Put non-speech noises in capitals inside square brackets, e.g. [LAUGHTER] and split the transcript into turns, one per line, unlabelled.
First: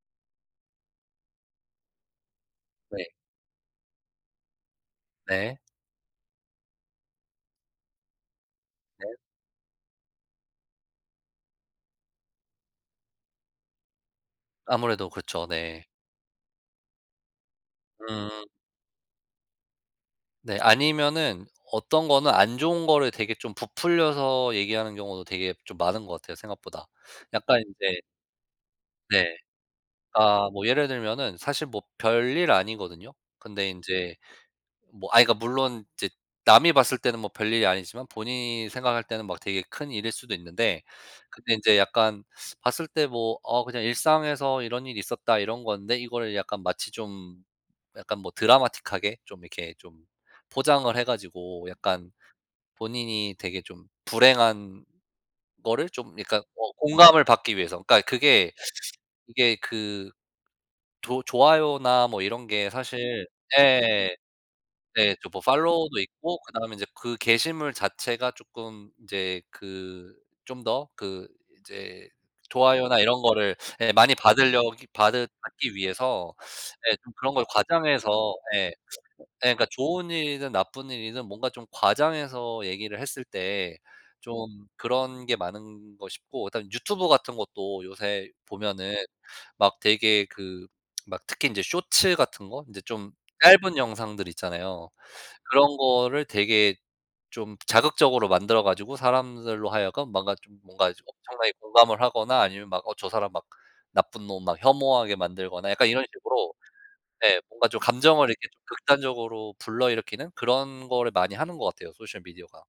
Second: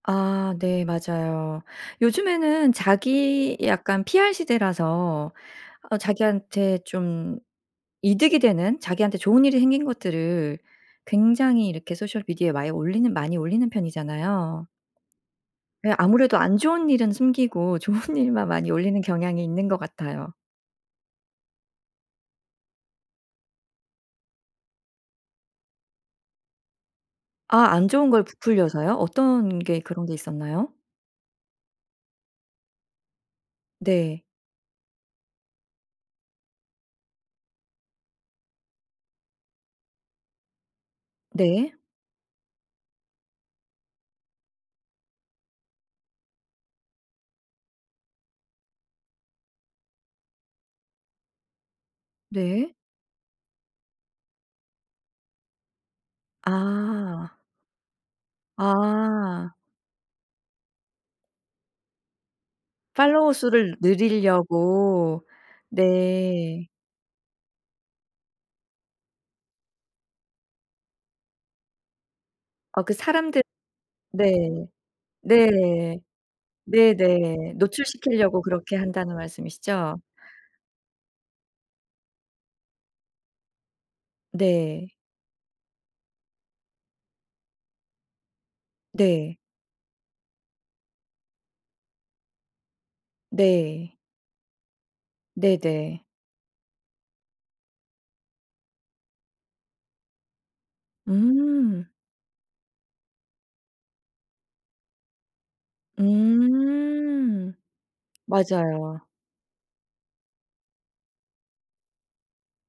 아 네 맞아요. 요즘에는
네.
자기 약간 PR 시대라서
네.
아 자기한테 좀 이득이 되는
네.
자기한테 좋은 일이 생긴 것들을 굉장히 이렇게 소셜 미디어에 많이 올리는 많이 올리는 편이잖아요.
아무래도 그렇죠. 네.
네 아무래도 안 좋은 일은 숨기고 좋은
음.
일만 많이 올리는 경향이 있는 것 같아요.
네 아니면은 어떤 거는 안 좋은 거를 되게 좀 부풀려서 얘기하는 경우도 되게 좀 많은 거 같아요 생각보다. 약간
아 안
인제
좋은 걸 부풀려서요?
네.
어떤 게 그런 게
아 뭐
있었나요?
예를 들면은 사실 뭐 별일 아니거든요? 근데 인제
네.
뭐 아 이거 물론 이제 남이 봤을 때는 뭐 별일이 아니지만 본인이 생각할 때는 막 되게 큰 일일 수도 있는데 근데
네.
이제 약간 봤을 때 뭐 '어 그냥 일상에서 이런 일이 있었다.' 이런 건데 이거를 약간 마치 좀 약간 뭐 드라마틱하게 좀 이렇게 좀 포장을 해 가지고 약간
네.
본인이 되게 좀 불행한 거를 좀 약간 어 공감을
아.
받기 위해서 그러니까 그게
아.
그게 그 조 좋아요나 뭐 이런 게 사실
팔로워 수를
예. 예
늘리려고.
또 뭐 팔로워도 있고
네.
그다음에 이제 그 게시물 자체가 쪼끔 이제 그 좀 더 그 이제
어 그
좋아요나 이런
사람들
거를 예 많이
네.
받으려 기 받으 받기
네.
위해서 예 좀 그런 걸
네네.
과장해서
노출시키려고
예.
그렇게
예
한다는
그러니까
말씀이시죠?
좋은 일이든 나쁜 일이든 뭔가 좀 과장해서 얘기를 했을 때 좀
네.
그런 게 많은 거 싶고 그다음 유튜브 같은 것도 요새 보면은
네.
막 되게 그 [SMACKS LIPS] 막 특히 이제 쇼츠 같은 거 이제 좀 짧은
네.
영상들 있잖아요. 그런
네네.
거를 되게 좀 자극적으로 만들어 가지고 사람들로 하여금 뭔가 좀 뭔가 엄청나게
음.
공감을 하거나 아니면 막 어 저 사람 막 나쁜 놈 막 혐오하게 만들거나 약간 이런 식으로 네
음.
뭔가 좀 감정을 이렇게 좀
맞아요.
극단적으로 불러일으키는 그런 거를 많이 하는 것 같아요 소셜 미디어가.